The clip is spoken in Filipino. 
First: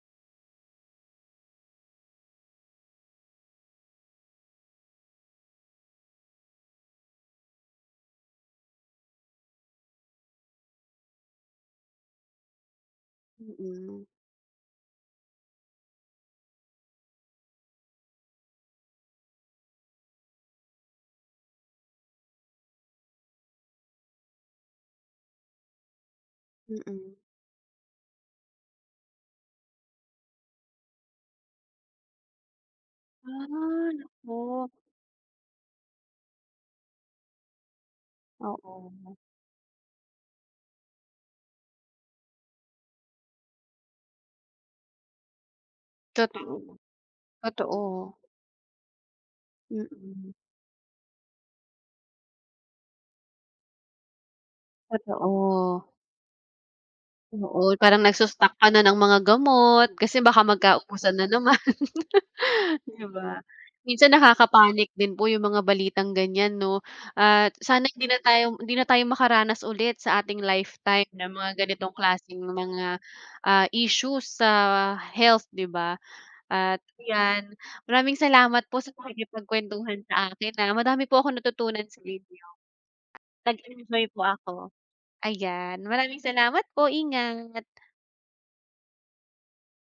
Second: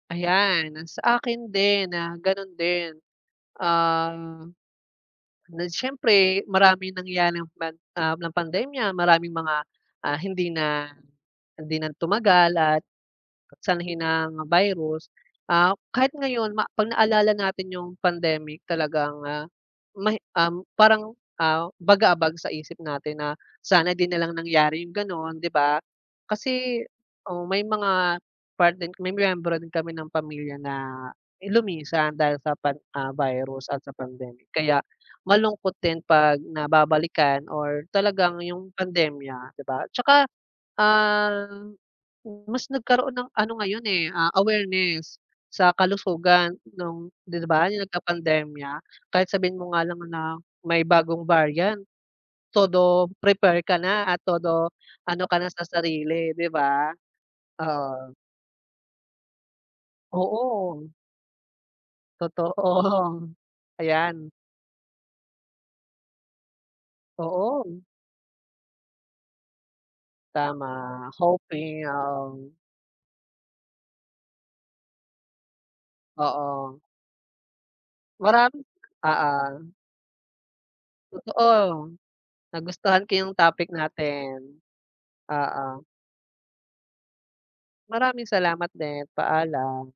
Ayan, ang sa akin din na ganun din. Ah, na siyempre maraming nangyari, ah, pan ah, ng pandemya maraming mga, ah, hindi na hindi na tumagal at sanhi Mm. ng virus. Ah, kahit ngayon ma pag naalala natin 'yung pandemic talagang, ah, may, um, parang, ah bagabag sa isip natin na sana 'di na lang nangyari 'yung gano'n 'di ba. Kasi Mm. o may mga part din may miyembro din kami ng pamilya na lumisan dahil sa pan ah, virus at Ah, sa pandemic, nako. kaya malungkot din 'pag nababalikan or talagang 'yung Oo. pandemya 'di ba. 'Tsaka, ah, mas nagkaroon ng ano ngayon, eh, ah, awareness sa kalusugan Totoo. nung 'di ba 'yung Totoo. nagka-pandemya. Kahit sabihin mo nga lang Mm. na may bagong variant, todo prepare ka na at todo ano ka na sa Totoo. sarili 'di ba. Oo, parang Oo. nagsa-stock ka na ng mga gamot, kasi baka Oo. magkaubusan na naman. 'Di Totoo, ba. Minsan ayan. nakaka-panic din po 'yung mga balitang ganyan 'no at Oo. sana hindi na tayo hindi na tayo makaranas ulit sa ating lifetime Tama, ng mga hoping, ganitong klaseng oo. mga, ah, issues sa health 'di ba, Oo. at 'yan maraming Marami, salamat po sa oo. pakikipagkwentuhan sa akin, ah. Madami po akong natutunan Totoo. sa inyo. Nagustuhan ko 'yung topic Nag-enjoy po ako. natin. Ayan Oo. maraming salamat po! Ingat! Maraming salamat din, paalam.